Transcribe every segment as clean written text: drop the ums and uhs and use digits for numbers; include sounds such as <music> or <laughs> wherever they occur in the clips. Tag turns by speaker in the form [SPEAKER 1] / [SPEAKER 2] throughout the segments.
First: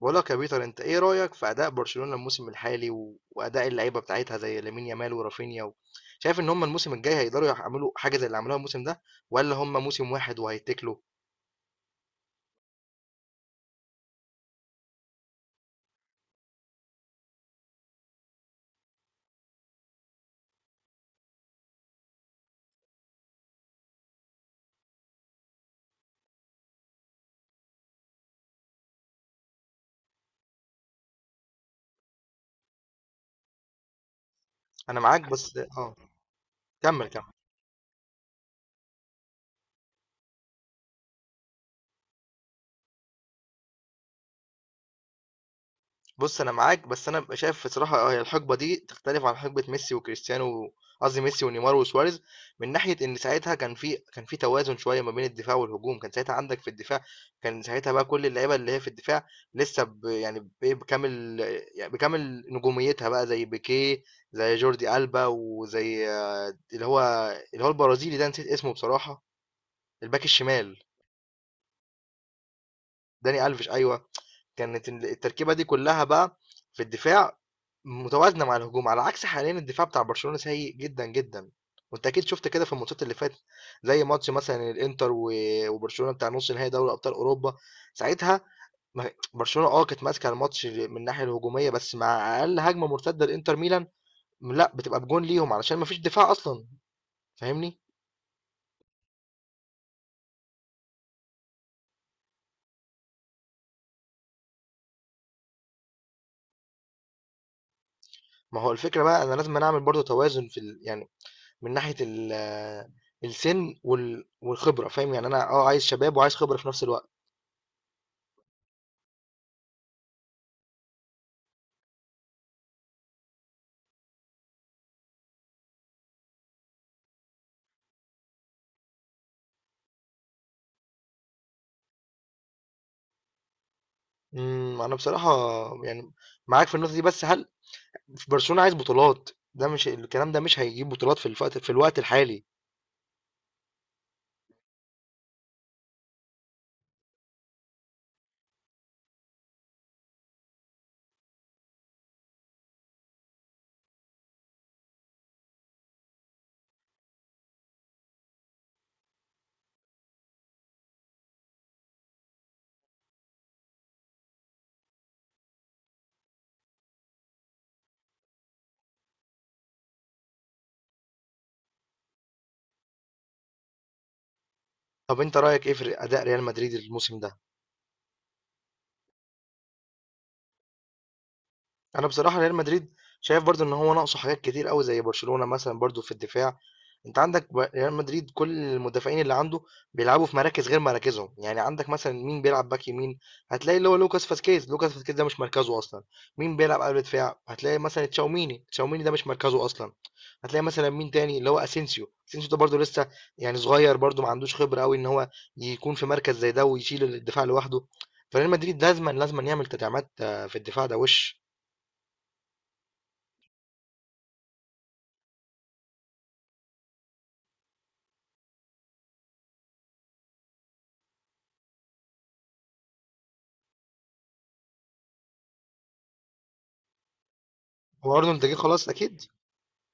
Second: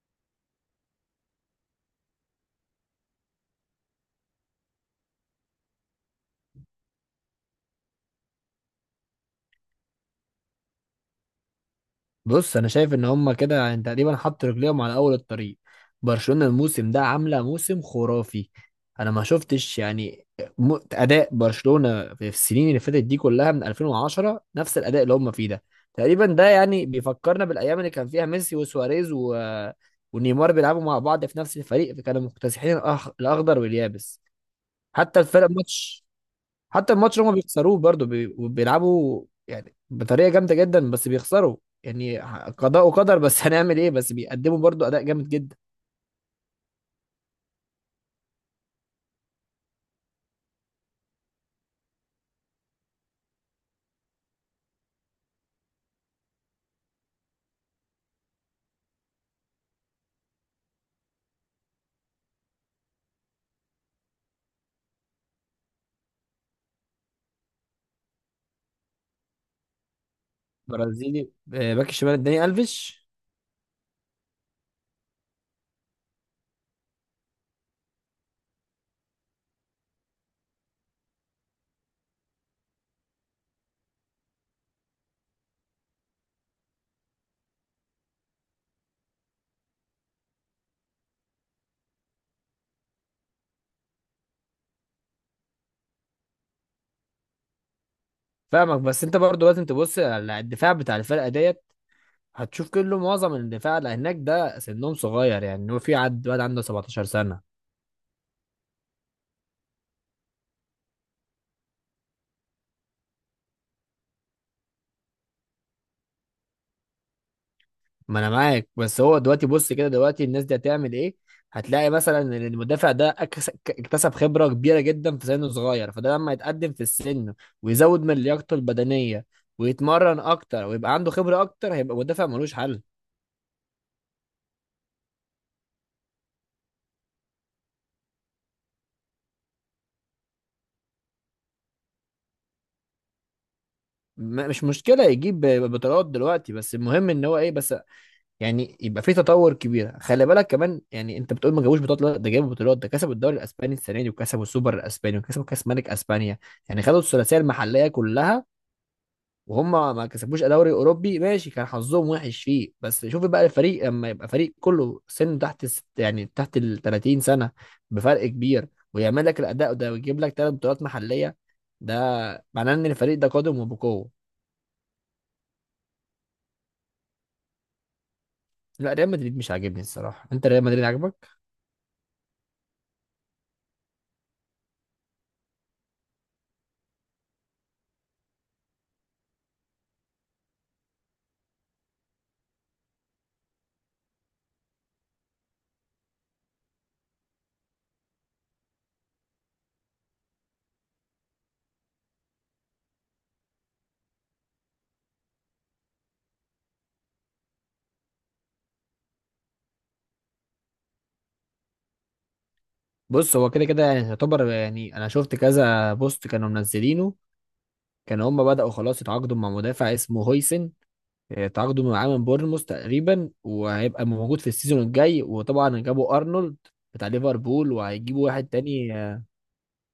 [SPEAKER 1] بقول لك يا بيتر، انت ايه رأيك في اداء برشلونة الموسم الحالي و... واداء اللعيبة بتاعتها زي لامين يامال ورافينيا شايف ان هم الموسم الجاي هيقدروا يعملوا حاجة زي اللي عملوها الموسم ده، ولا هم موسم واحد وهيتكلوا؟
[SPEAKER 2] بص، انا شايف ان هما كده يعني تقريبا حط رجليهم على اول الطريق. برشلونة الموسم ده عاملة موسم خرافي. انا ما شفتش يعني اداء برشلونة في السنين اللي فاتت دي كلها من 2010 نفس الاداء اللي هما فيه ده تقريبا. ده يعني بيفكرنا بالايام اللي كان فيها ميسي وسواريز ونيمار بيلعبوا مع بعض في نفس الفريق، فكانوا مكتسحين الاخضر واليابس.
[SPEAKER 1] انا
[SPEAKER 2] حتى
[SPEAKER 1] معاك
[SPEAKER 2] الفرق
[SPEAKER 1] بس اه
[SPEAKER 2] ماتش، حتى
[SPEAKER 1] كمل
[SPEAKER 2] الماتش اللي
[SPEAKER 1] كمل.
[SPEAKER 2] هما بيخسروه برضه بيلعبوا يعني بطريقه جامده جدا بس بيخسروا. يعني قضاء وقدر بس <laughs> هنعمل ايه؟ بس بيقدموا برضه اداء جامد جدا.
[SPEAKER 1] بُص، أنا معاك، بس أنا بابقى شايف بصراحة، هي الحقبة دي تختلف عن حقبة ميسي وكريستيانو، قصدي ميسي ونيمار وسواريز، من ناحية إن ساعتها كان في توازن شوية ما بين الدفاع والهجوم. كان ساعتها عندك في الدفاع، كان ساعتها بقى كل اللعيبة اللي هي في الدفاع لسه يعني بإيه، بكامل نجوميتها بقى، زي بيكيه، زي جوردي ألبا، وزي اللي هو اللي هو البرازيلي ده، نسيت اسمه بصراحة، الباك الشمال،
[SPEAKER 2] برازيلي آه، باك الشمال الداني الفيش.
[SPEAKER 1] داني ألفيش أيوه. كانت التركيبة دي كلّها بقى في الدفاع متوازنة مع الهجوم، على عكس حاليًا الدفاع بتاع برشلونة سيء جدًا، جدًا، وأنت أكيد شُفت كده في الماتشات اللي فاتت، زي ماتش مثلًا الإنتر وبرشلونة بتاع نُص نهائي دوري أبطال أوروبا. ساعتها ما برشلونة كانت ماسكة الماتش من الناحية الهجومية، بس مع أقل هجمة مرتدة لإنتر ميلان، لأ، بتبقى بجون ليهم علشان ما فيش دفاع أصلًا. فاهمني؟
[SPEAKER 2] فاهمك، بس انت برضه لازم تبص على الدفاع بتاع الفرقه ديت. هتشوف كله، معظم الدفاع اللي هناك ده سنهم صغير، يعني هو في عد واد عنده 17 سنه.
[SPEAKER 1] ما هو الفكرة بقى، أنا لازمًا أعمل برضه توازن في يعني من ناحية السن والخبرة، فاهم يعني؟ انا عايز شباب وعايز خبرة في نفس الوقت.
[SPEAKER 2] ما انا معاك، بس هو دلوقتي بص كده، دلوقتي الناس دي هتعمل ايه؟ هتلاقي مثلا ان المدافع ده اكتسب خبرة كبيرة جدا في سنه صغير، فده لما يتقدم في السن ويزود من لياقته البدنية ويتمرن اكتر ويبقى عنده خبرة اكتر هيبقى مدافع ملوش حل.
[SPEAKER 1] انا بصراحة يعني معاك في النقطة دي، بس هل في برشلونة عايز بطولات؟ ده مش الكلام ده مش هيجيب بطولات في الوقت الحالي.
[SPEAKER 2] مش مشكلة يجيب بطولات دلوقتي، بس المهم ان هو ايه، بس يعني يبقى في تطور كبير. خلي بالك كمان، يعني انت بتقول ما جابوش بطولات، لا، ده جابوا بطولات، ده كسبوا الدوري الاسباني السنة دي وكسبوا السوبر الاسباني وكسبوا كاس ملك اسبانيا، يعني خدوا الثلاثية المحلية كلها. وهم ما كسبوش دوري اوروبي، ماشي، كان حظهم وحش فيه. بس شوف بقى الفريق لما يبقى فريق كله سن تحت يعني تحت ال 30 سنه بفرق كبير، ويعمل لك الاداء ده ويجيب لك ثلاث بطولات محليه، ده معناه ان الفريق ده قادم وبقوه.
[SPEAKER 1] طب انت رأيك ايه في اداء ريال مدريد الموسم ده؟
[SPEAKER 2] لا ريال مدريد مش عاجبني الصراحه، انت ريال مدريد عاجبك؟
[SPEAKER 1] انا بصراحه ريال مدريد شايف برضو ان هو ناقصه حاجات كتير قوي زي برشلونه مثلا، برضو في الدفاع. انت عندك ريال مدريد كل المدافعين اللي عنده بيلعبوا في مراكز غير مراكزهم، يعني عندك مثلا مين بيلعب باك يمين؟ هتلاقي اللي هو لوكاس فاسكيز، لوكاس فاسكيز ده مش مركزه اصلا. مين بيلعب قلب دفاع؟ هتلاقي مثلا تشاوميني، تشاوميني ده مش مركزه اصلا. هتلاقي مثلا مين تاني، اللي هو اسينسيو، اسينسيو ده برضو لسه يعني صغير، برضو ما عندوش خبره قوي ان هو يكون في مركز زي ده ويشيل الدفاع لوحده. فريال مدريد لازما لازما يعمل تدعيمات، في الدفاع ده وش.
[SPEAKER 2] بص، هو كده كده يعني يعتبر، يعني انا شفت كذا بوست كانوا منزلينه. كانوا هم بداوا خلاص يتعاقدوا مع مدافع اسمه هويسن، آه، تعاقدوا معاه من بورنموث تقريبا وهيبقى موجود في السيزون الجاي. وطبعا جابوا ارنولد بتاع ليفربول،
[SPEAKER 1] هو
[SPEAKER 2] وهيجيبوا
[SPEAKER 1] ارنولد
[SPEAKER 2] واحد
[SPEAKER 1] جه خلاص
[SPEAKER 2] تاني
[SPEAKER 1] اكيد؟
[SPEAKER 2] اه.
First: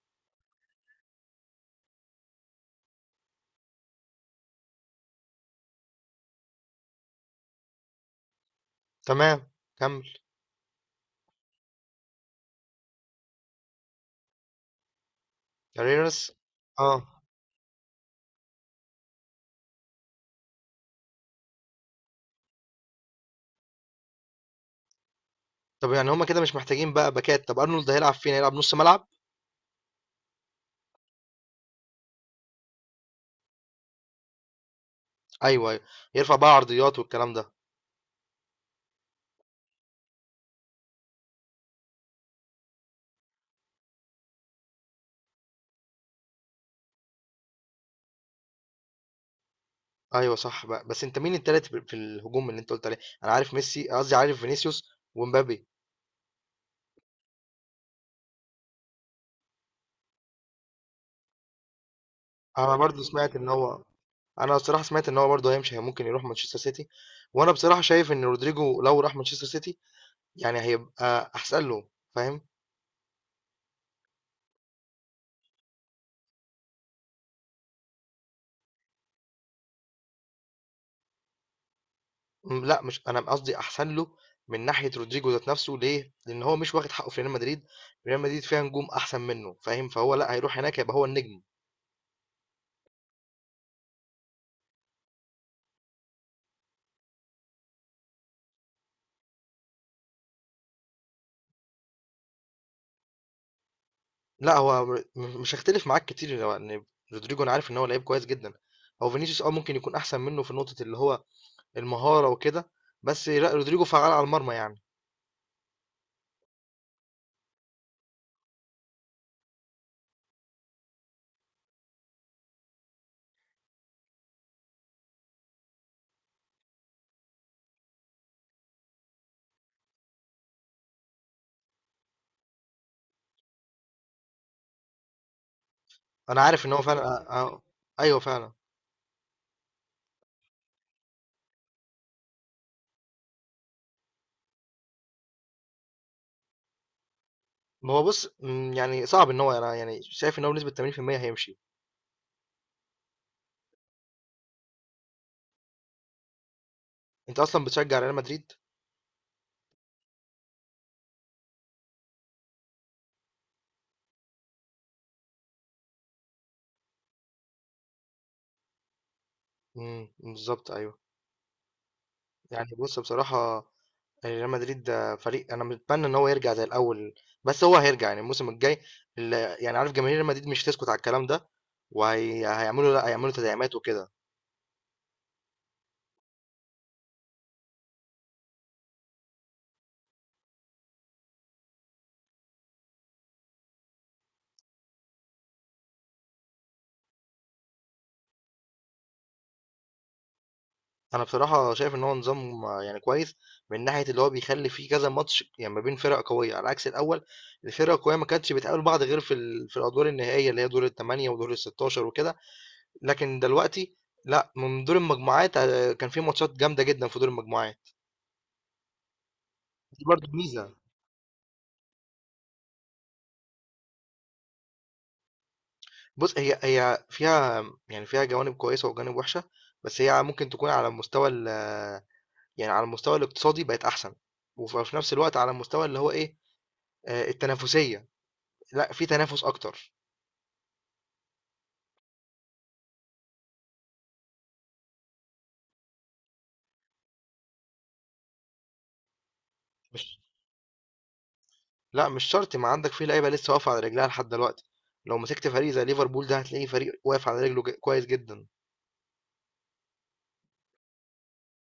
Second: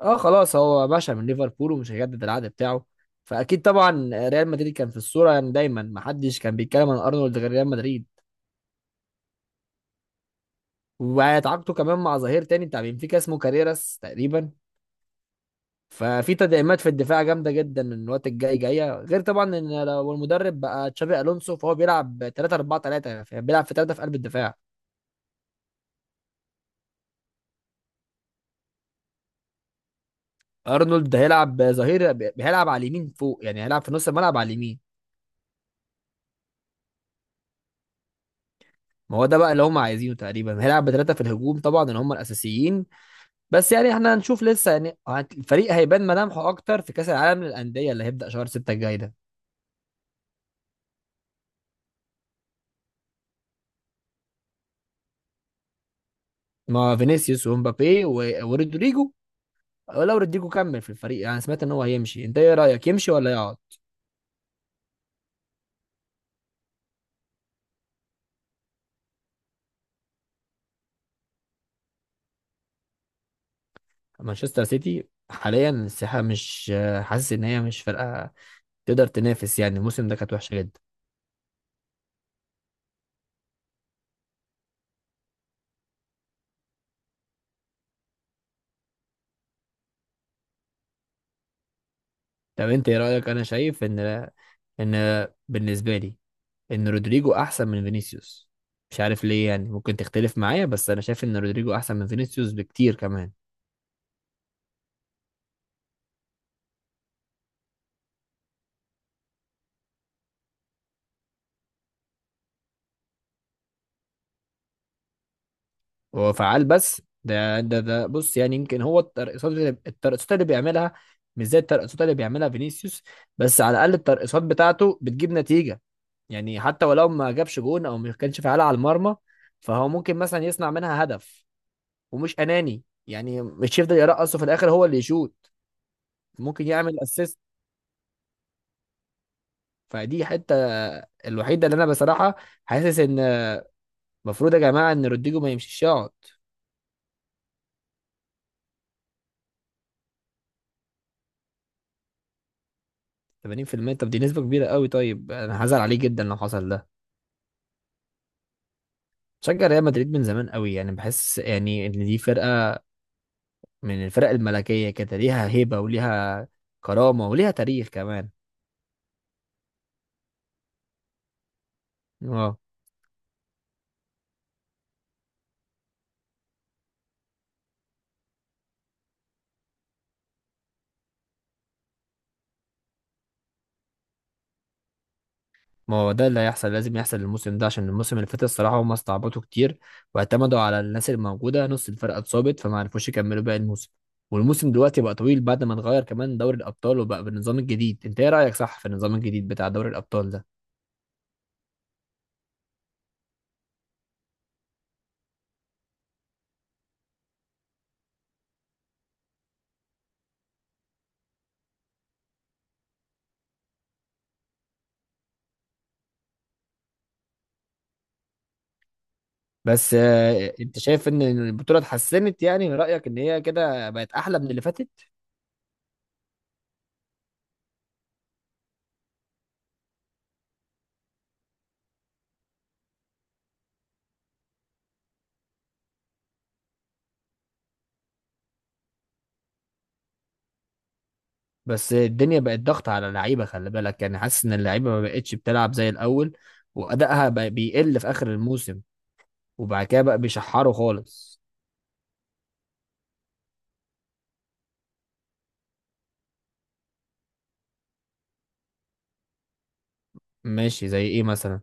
[SPEAKER 2] آه، خلاص، هو باشا من ليفربول ومش هيجدد العقد بتاعه، فاكيد طبعا ريال مدريد كان في الصوره. يعني دايما محدش كان بيتكلم عن ارنولد غير ريال مدريد.
[SPEAKER 1] تمام، كمل.
[SPEAKER 2] وهيتعاقدوا كمان مع ظهير تاني بتاع بنفيكا اسمه كاريراس تقريبا.
[SPEAKER 1] كاريرس.
[SPEAKER 2] ففي تدعيمات في
[SPEAKER 1] اه
[SPEAKER 2] الدفاع جامده جدا الوقت الجاي جايه، غير طبعا ان لو المدرب بقى تشابي الونسو فهو بيلعب 3 4 3، بيلعب في 3 في قلب الدفاع.
[SPEAKER 1] طب يعني هما كده مش محتاجين بقى باكات؟ طب ارنولد هيلعب فين؟ هيلعب نص ملعب؟
[SPEAKER 2] ارنولد ده هيلعب ظهير، هيلعب على اليمين فوق، يعني هيلعب في نص الملعب على اليمين.
[SPEAKER 1] ايوه، ايوه، يرفع بقى عرضيات والكلام ده.
[SPEAKER 2] ما هو ده بقى اللي هم عايزينه، تقريبا هيلعب بثلاثه في الهجوم طبعا اللي هم الاساسيين. بس يعني احنا هنشوف لسه، يعني الفريق هيبان ملامحه اكتر في كاس العالم للانديه اللي هيبدا شهر 6 الجاي ده.
[SPEAKER 1] ايوه صح بقى، بس انت مين التالت في الهجوم اللي انت قلت عليه؟ انا عارف ميسي، قصدي عارف فينيسيوس ومبابي.
[SPEAKER 2] مع فينيسيوس ومبابي ورودريجو، لو رودريجو كمل في الفريق. يعني سمعت ان هو هيمشي، انت ايه
[SPEAKER 1] انا
[SPEAKER 2] رايك،
[SPEAKER 1] برضو
[SPEAKER 2] يمشي ولا
[SPEAKER 1] سمعت ان
[SPEAKER 2] يقعد؟
[SPEAKER 1] هو انا بصراحه سمعت ان هو برضو هيمشي، ممكن يروح مانشستر سيتي. وانا بصراحه شايف ان رودريجو لو راح مانشستر سيتي يعني هيبقى احسن له، فاهم؟
[SPEAKER 2] مانشستر سيتي حاليا الساحه مش حاسس ان هي مش فرقه تقدر تنافس، يعني الموسم ده كانت وحشه جدا.
[SPEAKER 1] لأ، مش أنا قصدي أحسن له من ناحية رودريجو ذات نَفْسه، ليه؟ لإن هو مش واخد حقّه في ريال مدريد، ريال مدريد فيها نجوم أحسن منّه، فاهم؟ فهو لأ، هيروح هناك هيبقى هو النجم.
[SPEAKER 2] طب انت ايه رايك؟ انا شايف ان بالنسبه لي ان رودريجو احسن من فينيسيوس. مش عارف ليه، يعني ممكن تختلف معايا، بس انا شايف ان رودريجو احسن من فينيسيوس بكتير كمان.
[SPEAKER 1] لأ، هو مش هاختلف معاك كتير، هو إن رودريجو أنا عارف إن هو لعيب كويس جدًا، هو فينيسيوس ممكن يكون أحسن منّه في نقطة اللي هو المهارة وكده، بس لأ، رودريجو فعّال على المرمى يعني.
[SPEAKER 2] هو فعال، بس ده بص، يعني يمكن هو الترقصات اللي اللي بيعملها مش زي الترقصات اللي بيعملها فينيسيوس، بس على الاقل الترقصات بتاعته بتجيب نتيجه. يعني حتى ولو ما جابش جون او ما كانش فعال على المرمى فهو ممكن مثلا يصنع منها هدف، ومش اناني، يعني مش يفضل يرقص وفي الاخر هو اللي يشوط.
[SPEAKER 1] أنا عارف
[SPEAKER 2] ممكن
[SPEAKER 1] إن هو
[SPEAKER 2] يعمل
[SPEAKER 1] فعلًا
[SPEAKER 2] اسيست.
[SPEAKER 1] أ أ أيوه فعلًا.
[SPEAKER 2] فدي حته الوحيده اللي انا بصراحه حاسس ان المفروض يا جماعه ان رودريجو ما يمشيش، يقعد.
[SPEAKER 1] ما هو بُص، يعني صعب، إن هو أنا يعني شايف إن هو بنسبة 80% هيمشي.
[SPEAKER 2] 80% طب دي نسبه كبيره قوي، طيب انا هزعل عليه جدا لو حصل ده.
[SPEAKER 1] أنت أصلًا بتشجّع ريال مدريد؟
[SPEAKER 2] شجع ريال مدريد من زمان قوي، يعني بحس يعني ان دي فرقه من الفرق الملكيه كده، ليها هيبه وليها كرامه وليها تاريخ كمان.
[SPEAKER 1] بالضبط، أيوه.
[SPEAKER 2] اه.
[SPEAKER 1] يعني بص بصراحة، يعني ريال مدريد ده فريق أنا متمنى إن هو يرجع زي الأول، بس هو هيرجع يعني الموسم الجاي، ال- يعني عارف جماهير ريال مدريد مش هتسكت على الكلام ده، وهيعملوا لا هيعملوا تدعيمات وكده.
[SPEAKER 2] ما هو ده اللي هيحصل لازم يحصل الموسم ده، عشان الموسم اللي فات الصراحة هم استعبطوا كتير واعتمدوا على الناس الموجودة. نص الفرقة اتصابت فما عرفوش يكملوا باقي الموسم. والموسم دلوقتي بقى طويل بعد ما اتغير كمان دوري الأبطال وبقى بالنظام الجديد. انت ايه رأيك، صح في النظام الجديد بتاع دوري الأبطال ده؟
[SPEAKER 1] أنا بصراحة شايف إن هو نظام، يعني كويس، من ناحية اللي هو بيخلي فيه كذا ماتش يعني ما بين فرق قوية، على عكس الأول الفرق القوية ما كانتش بتقابل بعض غير في في الأدوار النهائية اللي هي دور الثمانية ودور الستاشر وكده. لكن دلوقتي لا، من دور المجموعات، كان في ماتشات جامدة جدا في دور المجموعات.
[SPEAKER 2] بس
[SPEAKER 1] دي برضه
[SPEAKER 2] آه،
[SPEAKER 1] ميزة.
[SPEAKER 2] انت شايف ان البطولة اتحسنت؟ يعني من رأيك ان هي كده بقت احلى من اللي فاتت؟
[SPEAKER 1] بُص، هي فيها، يعني فيها جوانب كويسة وجوانب وِحشة، بس هي ممكن تكون على المستوى يعني على المستوى الاقتصادي بقت أحسن، وفي نفس الوقت على المستوى اللي هو إيه، التنافسية، لأ في تنافس أكتر.
[SPEAKER 2] بس الدنيا بقت ضغط على اللعيبة، خلي بالك، يعني حاسس ان اللعيبة ما بقتش بتلعب زي الأول، وأدائها بقى بيقل في آخر الموسم، وبعد كده بقى
[SPEAKER 1] مش
[SPEAKER 2] بيشحروا خالص.
[SPEAKER 1] لأ، مش شرط، ما عندك في لعيبة لسه واقفة على رجلها لحد دلوقتي، لو مسكت فريق زي ليفربول ده هتلاقيه فريق واقف على رجله كويس جدًا.
[SPEAKER 2] ماشي، زي ايه مثلا؟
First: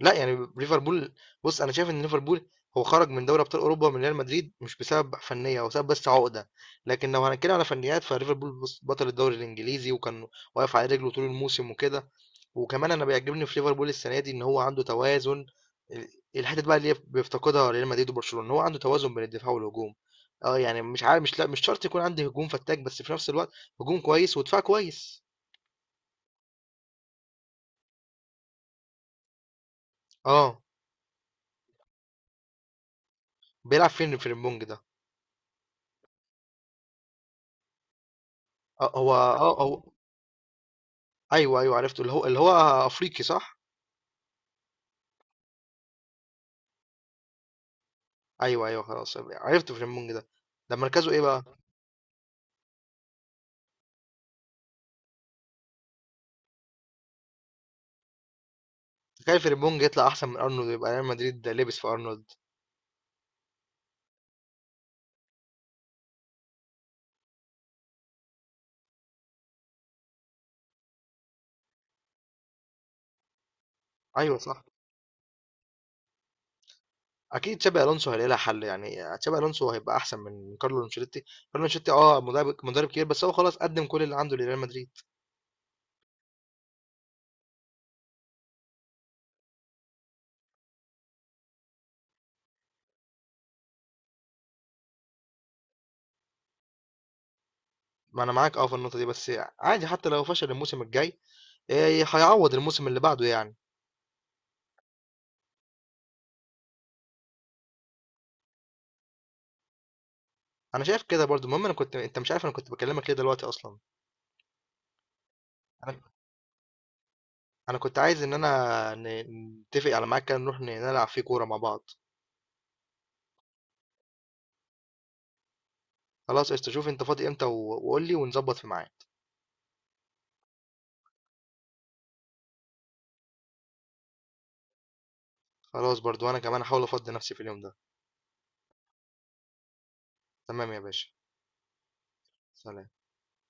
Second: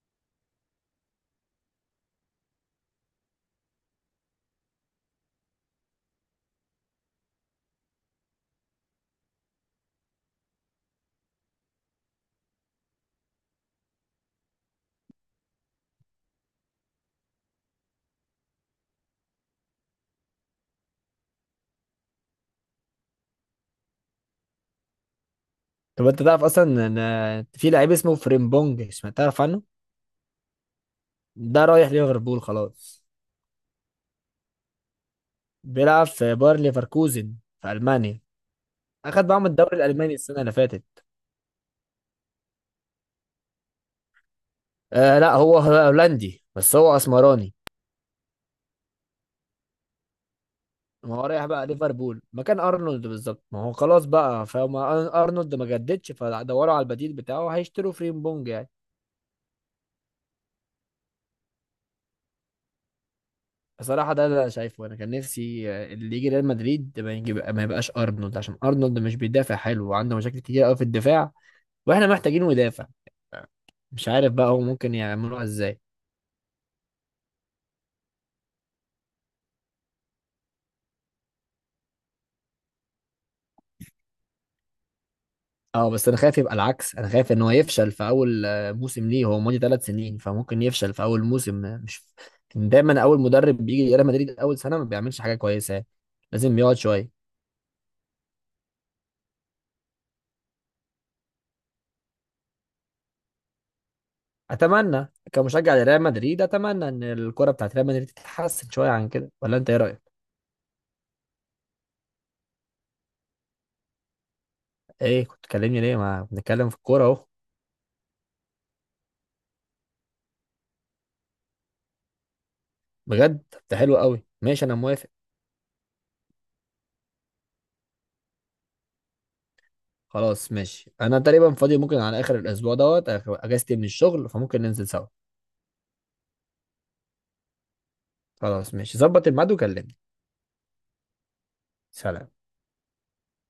[SPEAKER 1] لا يعني ليفربول، بص انا شايف ان ليفربول هو خرج من دوري ابطال اوروبا من ريال مدريد مش بسبب فنيه، هو سبب بس عقده. لكن لو هنتكلم على فنيات فليفربول، بص، بطل الدوري الانجليزي، وكان واقف على رجله طول الموسم وكده. وكمان انا بيعجبني في ليفربول السنه دي ان هو عنده توازن، ال- الحته بقى اللي بيفتقدها ريال مدريد وبرشلونه ان هو عنده توازن بين الدفاع والهجوم. اه يعني مش عارف، مش لا، مش شرط يكون عندي هجوم فتاك، بس في نفس الوقت هجوم كويس ودفاع كويس.
[SPEAKER 2] طب انت تعرف اصلا ان في لعيب اسمه فريمبونج؟ سمعت، تعرف عنه؟
[SPEAKER 1] اه
[SPEAKER 2] ده رايح ليفربول خلاص.
[SPEAKER 1] بيلعب فين في البونج ده؟
[SPEAKER 2] بيلعب في باير ليفركوزن في المانيا.
[SPEAKER 1] اه هو
[SPEAKER 2] اخد معاهم
[SPEAKER 1] اه
[SPEAKER 2] الدوري
[SPEAKER 1] هو
[SPEAKER 2] الالماني السنه اللي فاتت.
[SPEAKER 1] أيوه، أيوه عرفته، اللي هو أفريقي صح؟
[SPEAKER 2] آه لا، هو هولندي بس هو اسمراني.
[SPEAKER 1] أيوه، أيوه، خلاص عرفت فريمبونج ده، ده مركزه
[SPEAKER 2] ما
[SPEAKER 1] إيه
[SPEAKER 2] هو
[SPEAKER 1] بقى؟
[SPEAKER 2] رايح بقى ليفربول مكان ارنولد بالظبط، ما هو خلاص بقى، فما ارنولد ما جددش فدوروا على البديل بتاعه، هيشتروا فريمبونج يعني.
[SPEAKER 1] تخيل فريمبونج يطلع أحسن من أرنولد، ويبقى ريال مدريد لبس في أرنولد.
[SPEAKER 2] بصراحة ده اللي أنا شايفه، أنا كان نفسي آه، اللي يجي ريال مدريد ما يجيب، ما يبقاش أرنولد، عشان أرنولد مش بيدافع حلو وعنده مشاكل كتير أوي في الدفاع وإحنا محتاجينه يدافع. مش عارف
[SPEAKER 1] أيوه
[SPEAKER 2] بقى هو
[SPEAKER 1] صح،
[SPEAKER 2] ممكن يعملوها إزاي.
[SPEAKER 1] أكيد تشابي ألونسو هيلاقي لها حل، يعني تشابي ألونسو هيبقى أحسن من كارلو أنشيلوتي، كارلو أنشيلوتي مدرب مدرب كبير، بس هو خلاص قدم كل اللي عنده لريال مدريد.
[SPEAKER 2] أه بس أنا خايف يبقى العكس، أنا خايف إن هو يفشل في أول آه، موسم ليه. هو ماضي ثلاث سنين فممكن يفشل في أول موسم آه، مش دايما. أول مدرب بيجي ريال مدريد أول سنة ما بيعملش حاجة كويسة، لازم يقعد شوية.
[SPEAKER 1] ما أنا معاك في النقطة دي، بس عادي، حتى لو فشل الموسم الجاي إيه، هيعوض الموسم اللي بعده يعني.
[SPEAKER 2] أتمنى كمشجع لريال مدريد، أتمنى إن الكرة بتاعت ريال مدريد تتحسن شوية عن كده، ولا أنت إيه رأيك؟
[SPEAKER 1] أنا شايف كده برضو. المهم، أنا كنت أنت مش عارف أنا كنت بكلمك ليه دلوقتي أصلا.
[SPEAKER 2] ايه، كنت تكلمني ليه؟ ما بنتكلم في الكوره اهو.
[SPEAKER 1] انا كنت عايز ان انا نتفق على ميعاد كده نروح نلعب فيه كوره مع بعض.
[SPEAKER 2] بجد؟ طب ده حلو قوي، ماشي انا موافق.
[SPEAKER 1] خلاص قشطة، شوف انت فاضي امتى و- وقول لي ونظبط في ميعاد.
[SPEAKER 2] خلاص ماشي، انا تقريبا فاضي، ممكن على اخر الاسبوع دوت اجازتي من الشغل فممكن ننزل سوا.
[SPEAKER 1] خلاص برضو انا كمان هحاول افضي نفسي في اليوم ده.
[SPEAKER 2] خلاص ماشي، ظبط الميعاد وكلمني.
[SPEAKER 1] تمام يا باشا.
[SPEAKER 2] سلام.
[SPEAKER 1] سلام.